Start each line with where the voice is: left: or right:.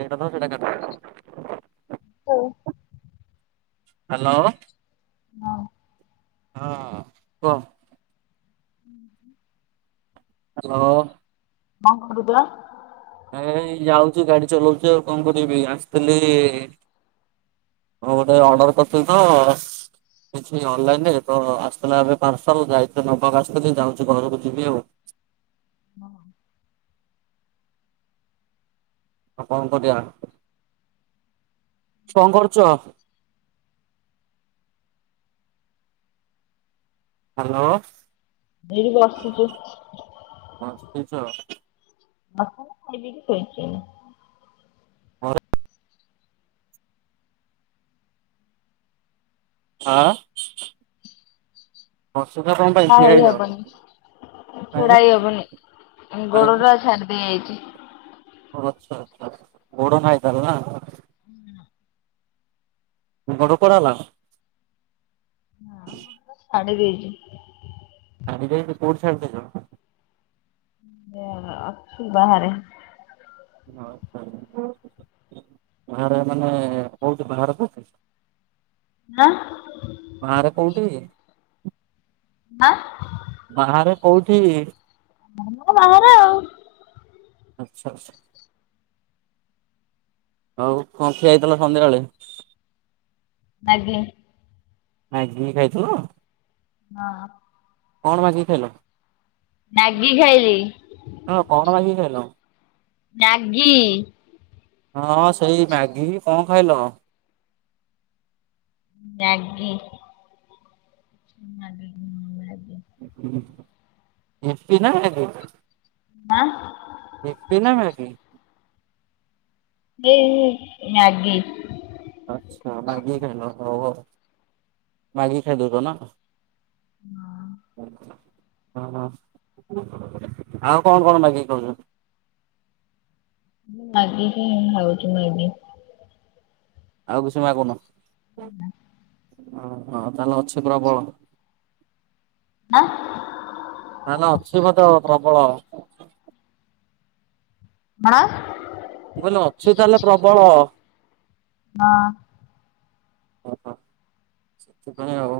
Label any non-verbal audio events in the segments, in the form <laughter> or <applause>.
right: ଟା ସ <unintelligible>
left: ହଉ
right: ହାଲୋ।
left: ହଉ <unintelligible>
right: ହଁ କୁହ।
left: ହୁଁ ହ
right: ହ୍ୟାଲୋ।
left: କ କରୁଛ?
right: ଏଇ ଯାଉଛି ଗାଡି ଚଲଉଛି ଆଉ କଣ କରିବି ଆସିଥିଲି ମୁଁ ଗୋଟେ ଅର୍ଡର କରିଥିଲି ତ କିଛି ଅନଲାଇନରେ ତ ଆସିଥିଲା ଏବେ ପାର୍ସଲ ଯାଇଥିଲେ ନବାକୁ ଆସିଥିଲି ଯାଉଛି ଘରକୁ ଯିବି ଆଉ।
left: ହଁ।
right: ଆଉ କଣ କରିବା ଆଉ କଣ କରୁଛ? ହ୍ୟାଲୋ।
left: ଏଇ ବସିଛି।
right: ବସିଛ
left: ମ ଖାଇ ଦେଇକି ଶୋଇଛି।
right: ମୋର ଆ ବସୁୁଛ କଣ ପାଇଁ ପାଇଁ
left: ନା
right: ଠିଆ
left: ହେଇ
right: ହେଇଯାଅ।
left: ହବନି ଛିଡା
right: କାଇଁ
left: ହେଇ ହବନି ଗୋଡଟା ଛାଡି ଦେଇ ଆଇଛି।
right: ଓ ଆଛା ଆଛା ଗୋଡ଼ ନାହିଁ ତାହେଲେ ନା।
left: ହୁଁ
right: ଗୋଡ଼ କୁଆଡେ଼ ଗଲା?
left: ହଁ ଛାଡ଼ି ଦେଇଛି।
right: ଛାଡ଼ିଦେଇଚ କୋଉଠି ଛାଡ଼ି ଦେଇଛ।
left: ଏ ଅଛୁ ବାହାରେ।
right: ବାହାରେ ମାନେ କୋଉଠି ବାହାରେ କୋଉଠି?
left: ଆଁ
right: ବାହାରେ କୋଉଠି?
left: ଆଁ।
right: ବାହାରେ କୋଉଠି?
left: ବାହାରେ ଆଉ।
right: ଆଚ୍ଛା ଆଚ୍ଛା। ହଉ କଣ ଖିଆ ହେଇଥିଲା ସନ୍ଧ୍ୟାବେଳେ?
left: ମ୍ୟାଗି।
right: ମାଗି କି ଖାଇଥିଲ?
left: ହଁ।
right: କଣ ମାଗିକି ଖାଇଲ?
left: ମ୍ୟାଗି
right: ହଁ କଣ
left: ଖାଇଲି।
right: ମାଗିକି ଖାଇଲ?
left: ମ୍ୟାଗି।
right: ହଁ ସେଇ ମାଗି କି କଣ ଖାଇଲ?
left: ମ୍ୟାଗି।
right: ଇପି ନା ମ୍ୟାଗି।
left: ଆଁ
right: ଏପି ନା ମ୍ୟାଗି।
left: ଏ ମ୍ୟାଗି।
right: ଆଛା ମାଗି କି ଖାଇଲ ହଉ ହଉ ମାଗି କି ଖାଇ ଦଉଚନା। ହୁଁ। ହ ହ ଆଉ କଣ କଣ ମାଗିକି ଖାଉଛ?
left: ମୁଁ ମାଗି କି ହିଁ ଖାଉଛି ମାଗି।
right: ଆଉ କିଛି ମାଗୁନ? ଅହ ତାହଲେ ଅଛି ପ୍ରବଳ।
left: ନା
right: ତାହେଲେ ଅଛି ବଧେ ପ୍ରବଳ।
left: କଣ?
right: ମୁଁ କହିଲି ଅଛି ତାହେଲେ ପ୍ରବଳ।
left: ହଁ।
right: ଓ ହୋ ସେଥିପାଇଁ ଆଉ।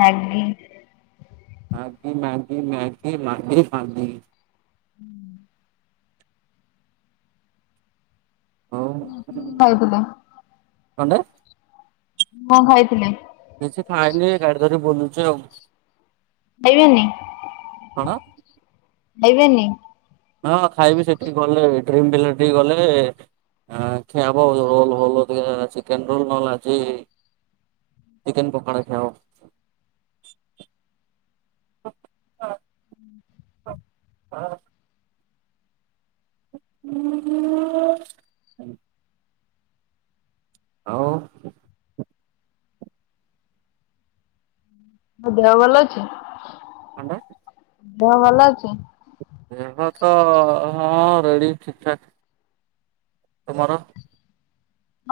left: ମ୍ୟାଗି
right: ମାଗି ମାଗି ମ୍ୟାଗି ମାଗି ମ୍ୟାଗି
left: ହୁଁ।
right: ହଉ।
left: ହୁଁ ହୁଁ ଖାଉଥିଲି
right: କଣ୍ଡେ
left: କଣ ଖାଇଥିଲେ?
right: କିଛି ଖାଇନି ଗାଡ଼ି ଧରି ବୁଲୁଛି ଆଉ।
left: ଖାଇବେନି
right: କଣ?
left: ଖାଇବେନି?
right: ହଁ ଖାଇବି ସେଠିକେ ଗଲେ ଡ୍ରିମ୍ ବିଲେ ଟିକେ ଗଲେ। ଆ ଖିଆବ ରୋଲ ଫୋଲ ଟିକେ ଚିକେନ ରୋଲ ନହେଲେ ଆଜି ଚିକେନ ପକଡା ଖିଆ ହେବ।
left: ହୁଁ।
right: ହ ହଁ <unintelligible> ଆଉ।
left: କ ଦେହ ଭଲ ଅଛି।
right: କଣ୍ଟେ
left: ଦେହ ଭଲ ଅଛି?
right: ଦେହ ତ ହଁ ରେଡି ଠିକଠାକ ତୁମର?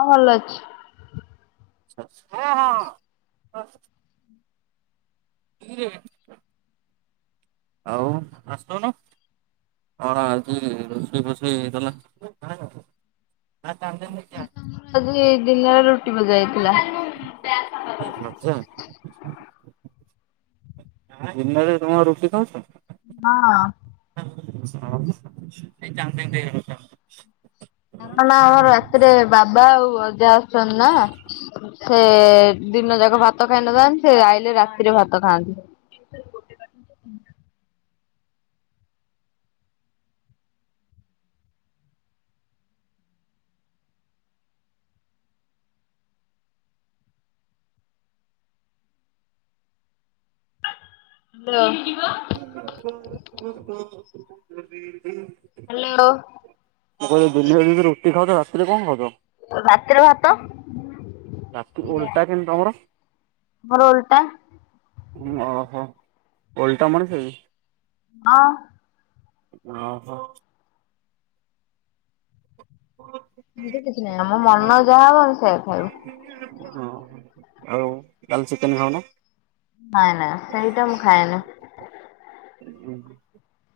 left: ହଁ ଭଲ ଅଛି।
right: ହଁ ହଁ। କୁଟି କିରେ ଆଉ ଆଶୁନୁ। କଣ ଆଜି ରୋଷେଇ ଫଷେଇ ହେଇଥିଲା?
left: <unintelligible> ଦିନରେ ରୁଟି ମଜଥିଲା।
right: ଆଚ୍ଛା ଦିନରେ ତମେ ରୁଟି ଖାଉଛ।
left: ହଁ।
right: <unintelligible>
left: କାରଣ ଆମର ରାତିରେ ବାବା ଆଉ ଅଜା ଅଶୁଛନ୍ତି ନା ସେ ଦିନ ଯାକ ଭାତ ଖାଇ ନଥାନ୍ତି ସେ ଆଇଲେ ରାତିରେ ଭାତ ଖାଆନ୍ତି।
right: ଆ
left: ହାଲୋ।
right: <inaudible>
left: ହାଲୋ।
right: ମୁଁ କହିଲେ ଦିନର ଯଦି ରୁଟି ଖାଉଛ ରାତିରେ କଣ ଖାଉଛ?
left: ରାତିରେ ଭାତ।
right: ରାତି ଓଲ୍ଟା କିମିତି ତମର
left: ମର ଓଲଟା।
right: ଓହୋ ଓଲଟା ମଣିସ କି?
left: ହଁ।
right: ଓହୋ।
left: ଏମିତି କିଛି ନାହିଁ ଆମ ମନ ଯାହା ହବ ଆମେ ସେଇଆ ଖାଇବୁ
right: ଓ ଆଉ କାଲି ଚିକେନ ଖାଉନ
left: ନାଇଁ ନାଇଁ ସେଇଟା ମୁ ଖାଇଏନି।
right: <inaudible>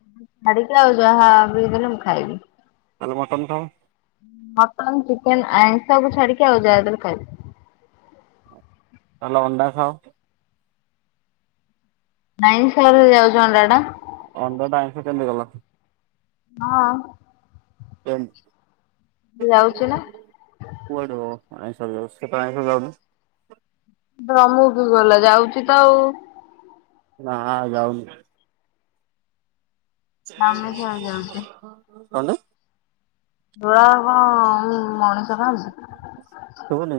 left: ଛାଡିକି ଆଉ ଯାହା ବି ଦେଲେ ମୁଁ ଖାଇବି।
right: ଚାଲ ମଟନ ଖାଓ।
left: ମଟନ ଚିକେନ ଆଇଁସ କୁ ଛାଡିକି ଆଉ ଯହାଦେଲେ ଖାଇବି।
right: ତାହାଲେ ଅଣ୍ଡା ଖାଅ।
left: ଆଇଁଷ ରେ ଯାଉଛି ଅଣ୍ଡାଟା।
right: ଅଣ୍ଡା ଟା ଆଇଁଷ କେମିତି ଗଲା?
left: ହଁ।
right: କେନ
left: ଯାଉଛି ନା।
right: <unintelligible> କୁଆଡ଼େ ମ ଆଇଁଷ ଯାଉ ସେତ ଆଇଁଷ ଖାଉନି
left: ରମୁ ବି ଗଲା ଯାଉଛି ତ ଆଉ
right: ହଁ ଯାଉନି
left: ଆମେ କଣ ଯାଉଛେ।
right: କଣ ନାଇ?
left: ପୁଅ
right: ଶୁଭୁନି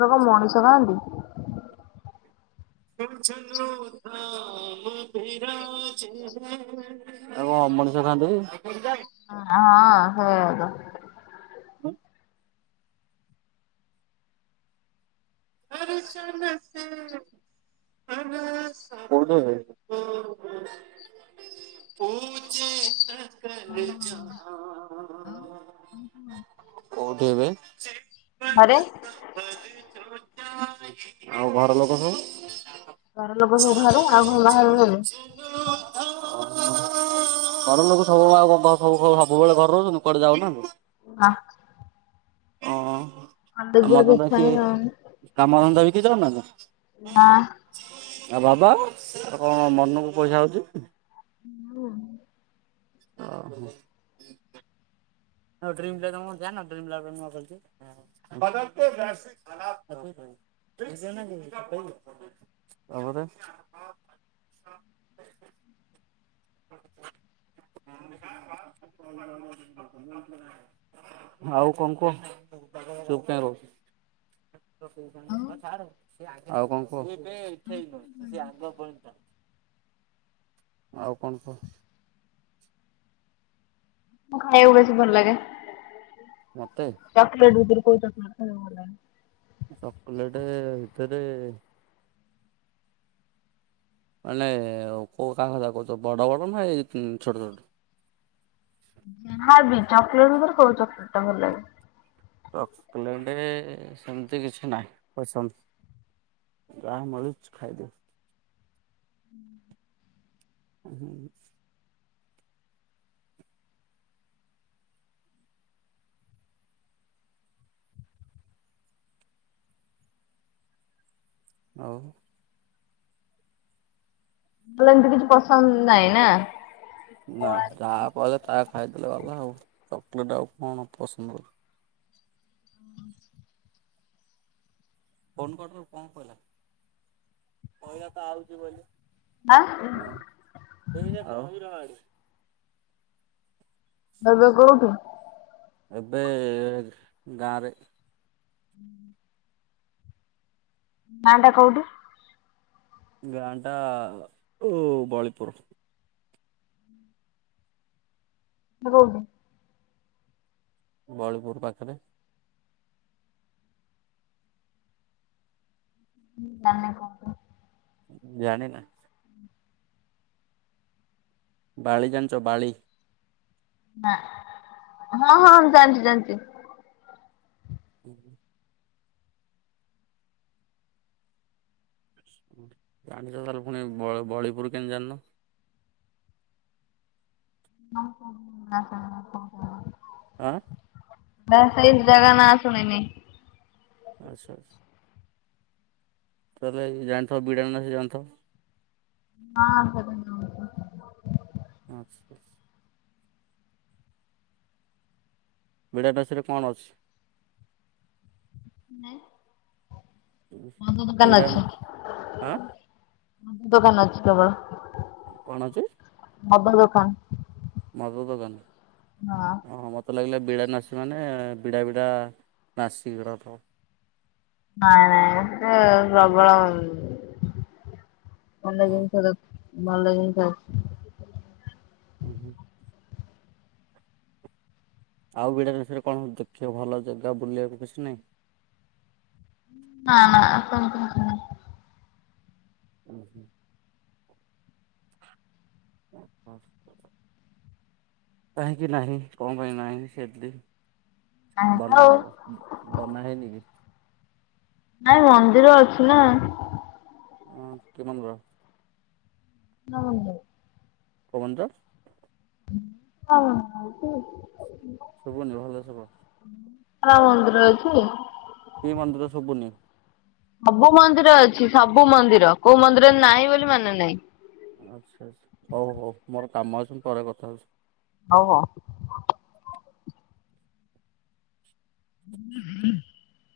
left: ଲୋକ ମଣିଷ କାହନ୍ତି?
right: ଆଉ କଣ? ମଣିଷ ଖାଆନ୍ତି?
left: ହ ହଁ ହଉଦ
right: <unintelligible> <inaudible> <inaudible> <unintelligible>
left: ହଁ କୁହ।
right: କୋଉଠି ଏବେ?
left: ଘରେ।
right: ଆଉ ଘର ଲୋକ ସବୁ?
left: ଘର ଲୋକ ସବୁ ଭଲ ଆଉ ଭଲ <unintelligible>
right: ଘର ଲୋକ ସବୁ ଆଉ କଣ <unintelligible> ସବୁ ସବୁବେଳେ ଘରେ ରହୁଚନ୍ତିୁ କୁଆଡେ ଯାଉନାହାନ୍ତି?
left: ହଁ। କଲେଜ ଯିବାକୁ
right: ଆମକୁ
left: ଇଚ୍ଛା
right: ବେଶୀ,
left: ହିଁ ହଉନି
right: କାମଧନ୍ଦା ବିକିଚ ନା କଣ ଆ ବାବା ଆ କଣ ମନକୁ ପଇସା ହଉଚି
left: ହଁ।
right: <inaudible> ଆଉ ଡ୍ରିମ୍ ଜାଗା ମୁଁ ଜାଣି ନଥିଲି ବ୍ଲକ୍ ରେ ନୂଆ ଖୋଲିଚି। <unintelligible> ତାପରେ <inaudible> ଆଉ କଣ କୁହ ଚୁପ୍ କାଇଁ ରହୁ
left: ନା।
right: ଆଉ କଣ କୁହ? <unintelligible> ଆଉ। କଣ କହ?
left: କଁ ଖାଇଆ କୁ ବେଶୀ ଭଲ ଲାଗେ?
right: ମତେ
left: ଚକଲେଟ୍ ଉବରେ କୋଉ ଚକଲେଟ୍ ଖାଇବାକୁ ଭଲ ଲାଗେ?
right: ଚକଲେଟେ ଭିତରେ ମାନେ କୋଉ କାମ କଥା କହୁଚ ବଡ ବଡ ନା ଏଇ ଉଁ ଛୋଟ ଛୋଟ?
left: ହଁ ଯେ ଚକଲେଟ ଭିତରେ କୋଉ ଚକଲେଟ ଟା ଭଲ ଲାଗେ
right: <unintelligible> ସେମିତି କିଛି ନାହିଁ ପସନ୍ଦ। ଗା ମୁରୁଚ ଖାଇଦେ। ଉଁ ହୁଁ। ଆଉ
left: ଭଲେ ଏମିତି କିଛି ପସନ୍ଦ ନାଇ ନା।
right: ନା ଯାହା କଇଲ ତା ଖାଇଦେଲେ ଗଲା ଆଉ ଚକୋଲେଟ ଆଉ କଣ ପସନ୍ଦ? ଫୋନ୍ କରଥିଲୁ କଁ କହିଲା? ଉଁ
left: ଆଁ
right: ଆଉ
left: ଭାବେ କୋଉଠୁ
right: ଏବେ ଗାଁରେ
left: ହୁଁ ନାଆ ଟା କଉଠୁ?
right: ଗାଁ ଟା ଉ ବଳୀପୁରୁ।
left: <unintelligible>
right: ବଳିପୁର ପାଖରେ।
left: ଉଁ ତମେ କୁଅ
right: ଜାଣେନା। ଡାଳି ଜାଣିଚ ବାଳି
left: ଆଁ ହଁ ହଁ ଜାଣିଚ ଜାଣିଚି।
right: ଉଁ ହୁଁ। ଉଁ ଜଣିଚ ତାଲେ ଫୁଣି ବ ବଳିପୁର କେନ୍ତି ଜାନ?
left: ନାଁ କଣ ନାଁ କଣ କହ।
right: ଆଁ?
left: ଦା ସେଇ ଜା ନା ସୁଣିନି।
right: ଆଚ୍ଛା। ତାହେଲେ ଜାଣିଥିବ ବିଡ଼ାନାସି ଜାଣିଥିବ?
left: ହଁ <unintelligible>
right: ଆଚ୍ଛା ବିଡ଼ାନାସିରେ କଣ ଅଛି?
left: ନାଇଁ
right: ଉ ପିଡ଼ା ହେଉନି ଆ
left: ଆମ ଦୋକାନ ରେ ଅଛି କେବଳ
right: କଣ ଅଛି?
left: ମଦ ଦୋକାନ
right: ମଦ ଦୋକାନ
left: ହଁ।
right: ଓହୋ ମତେ ଲାଗିଲା ବିଡ଼ାନାସି ମାନେ ବିଡ଼ା ବିଡ଼ା ନାଶିକର ଥବ
left: ନାଇଁ ନାାଇଁ ଏତେ ପ୍ରବଳ ଭଲ
right: ଓହୋ।
left: ଜିନିଷ ଦେଖ ଭଲ ଜିନିଷ ଅଛି।
right: ହୁଁ ହୁ। ଆଉ ବିଡାନାସି ରେ କଣ ଦେଖିବା ଭଲ ଜାଗା ବୁଲିବାକୁ କିଛି ନାହିଁ?
left: ନାଁ ନାଁ ଆପଣ କହୁଛନ୍ତି।
right: ହୁ ହୁ। <unintelligible> କାହିଁକି ନାହିଁ କଣ ପାଇଁ ନାହିଁ ସେଦି
left: ନାହିଁ ତ
right: ବନା
left: ଆଉ
right: ହବ ବନାହେଇନି କି?
left: ନାଇଁ ମନ୍ଦିର ଅଛି ନା
right: ଅ କି ମାମୁଁ ର
left: <unintelligible>
right: କୋଉ ବଞ୍ଚ?
left: ହଁ ହଉଛି
right: ଶୁଭୁନି ଭଲସେ କହ
left: ଆ ବନ୍ଦର ଅଛି।
right: କି ମନ୍ଦିର ସୁବୁନି
left: ସବୁ ମନ୍ଦିର ଅଛି ସବୁ ମନ୍ଦିର କୋଉ ମନ୍ଦିର ନାହିଁ ବୋଲି ମାନେ ନାହିଁ।
right: ଆଚ୍ଛା ଆଛା ହଉ ହଉ ମୋର କାମ ଅଛି ପରେ କଥା ହଉଛି।
left: ହଉ ହଉ। <unintelligible>